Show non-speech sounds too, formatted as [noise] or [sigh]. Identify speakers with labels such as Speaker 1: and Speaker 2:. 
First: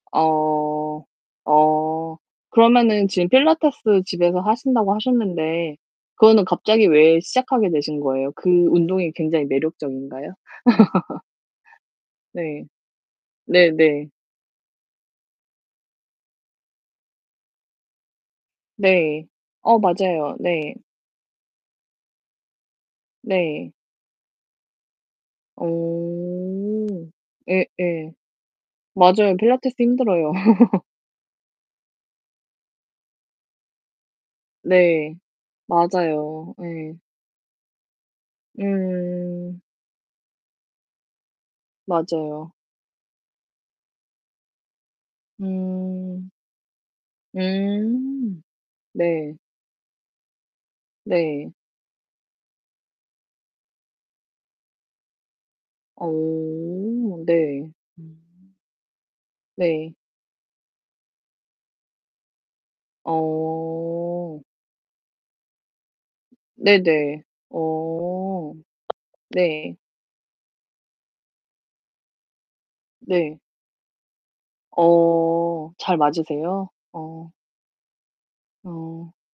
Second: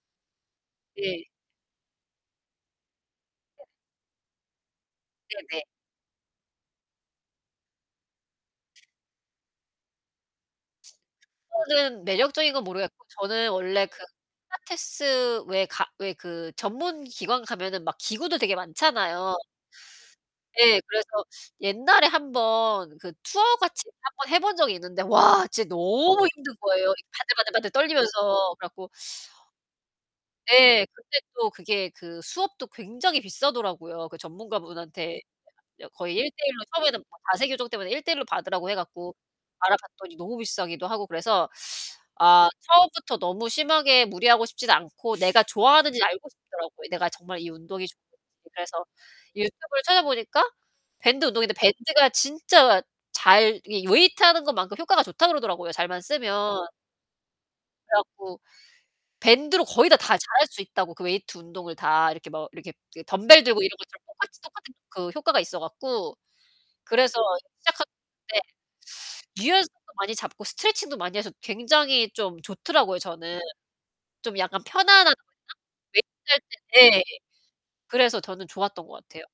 Speaker 1: 어.
Speaker 2: 예.
Speaker 1: 어. 그러면은 지금
Speaker 2: 네.
Speaker 1: 필라테스 집에서 하신다고
Speaker 2: 네네.
Speaker 1: 하셨는데 그거는 갑자기 왜 시작하게 되신 거예요? 그 운동이 굉장히 매력적인가요? [laughs]
Speaker 2: 저는 매력적인 건
Speaker 1: 네.
Speaker 2: 모르겠고 저는 원래 그
Speaker 1: 네네.
Speaker 2: 필라테스 왜 가 왜 그 전문 기관 가면은 막 기구들 되게
Speaker 1: 네.
Speaker 2: 많잖아요.
Speaker 1: 어 맞아요. 네.
Speaker 2: 네. 그래서 옛날에 1 번 그 투어
Speaker 1: 네.
Speaker 2: 같이 1 번 해 본 적이 있는데 와 진짜 너무 힘든 거예요, 이
Speaker 1: 어.
Speaker 2: 바들바들바들
Speaker 1: 예예.
Speaker 2: 떨리면서. 그래 갖고
Speaker 1: 맞아요. 필라테스 힘들어요.
Speaker 2: 네.
Speaker 1: [laughs]
Speaker 2: 근데 또 그게 그 수업도 굉장히 비싸더라고요. 그
Speaker 1: 네.
Speaker 2: 전문가분한테 여 거의
Speaker 1: 맞아요.
Speaker 2: 1:1로 처음에는
Speaker 1: 예.
Speaker 2: 막 자세 교정 때문에 1:1로 받으라고 해 갖고
Speaker 1: 음.
Speaker 2: 알아봤더니 너무 비싸기도 하고 그래서 아
Speaker 1: 맞아요.
Speaker 2: 처음부터 너무 심하게 무리하고 싶지도 않고 내가 좋아하는지 알고
Speaker 1: 음.
Speaker 2: 싶더라고요, 내가 정말 이 운동이 좋은지.
Speaker 1: 음
Speaker 2: 그래서
Speaker 1: 네.
Speaker 2: 유튜브를 찾아보니까 밴드
Speaker 1: 네.
Speaker 2: 운동인데 밴드가 진짜 잘 이 웨이트하는 것만큼 효과가 좋다고 그러더라고요, 잘만
Speaker 1: 어
Speaker 2: 쓰면.
Speaker 1: 네.
Speaker 2: 그래 갖고
Speaker 1: 음.
Speaker 2: 밴드로 거의
Speaker 1: 네.
Speaker 2: 다 다 잘할 수 있다고 그 웨이트 운동을 다 이렇게 뭐 이렇게 그 덤벨 들고 이런 것처럼 똑같이
Speaker 1: 어.
Speaker 2: 똑같은 효과가 있어 갖고 그래서
Speaker 1: 네네.
Speaker 2: 시작했는데
Speaker 1: 어 네.
Speaker 2: 유연성도 많이 잡고 스트레칭도 많이 해서 굉장히 좀 좋더라고요, 저는.
Speaker 1: 네.
Speaker 2: 좀 약간 편안하다고 했나
Speaker 1: 어. 잘
Speaker 2: 웨이트 할
Speaker 1: 맞으세요?
Speaker 2: 때 예.
Speaker 1: 어.
Speaker 2: 그래서 저는 좋았던 것
Speaker 1: 어.
Speaker 2: 같아요.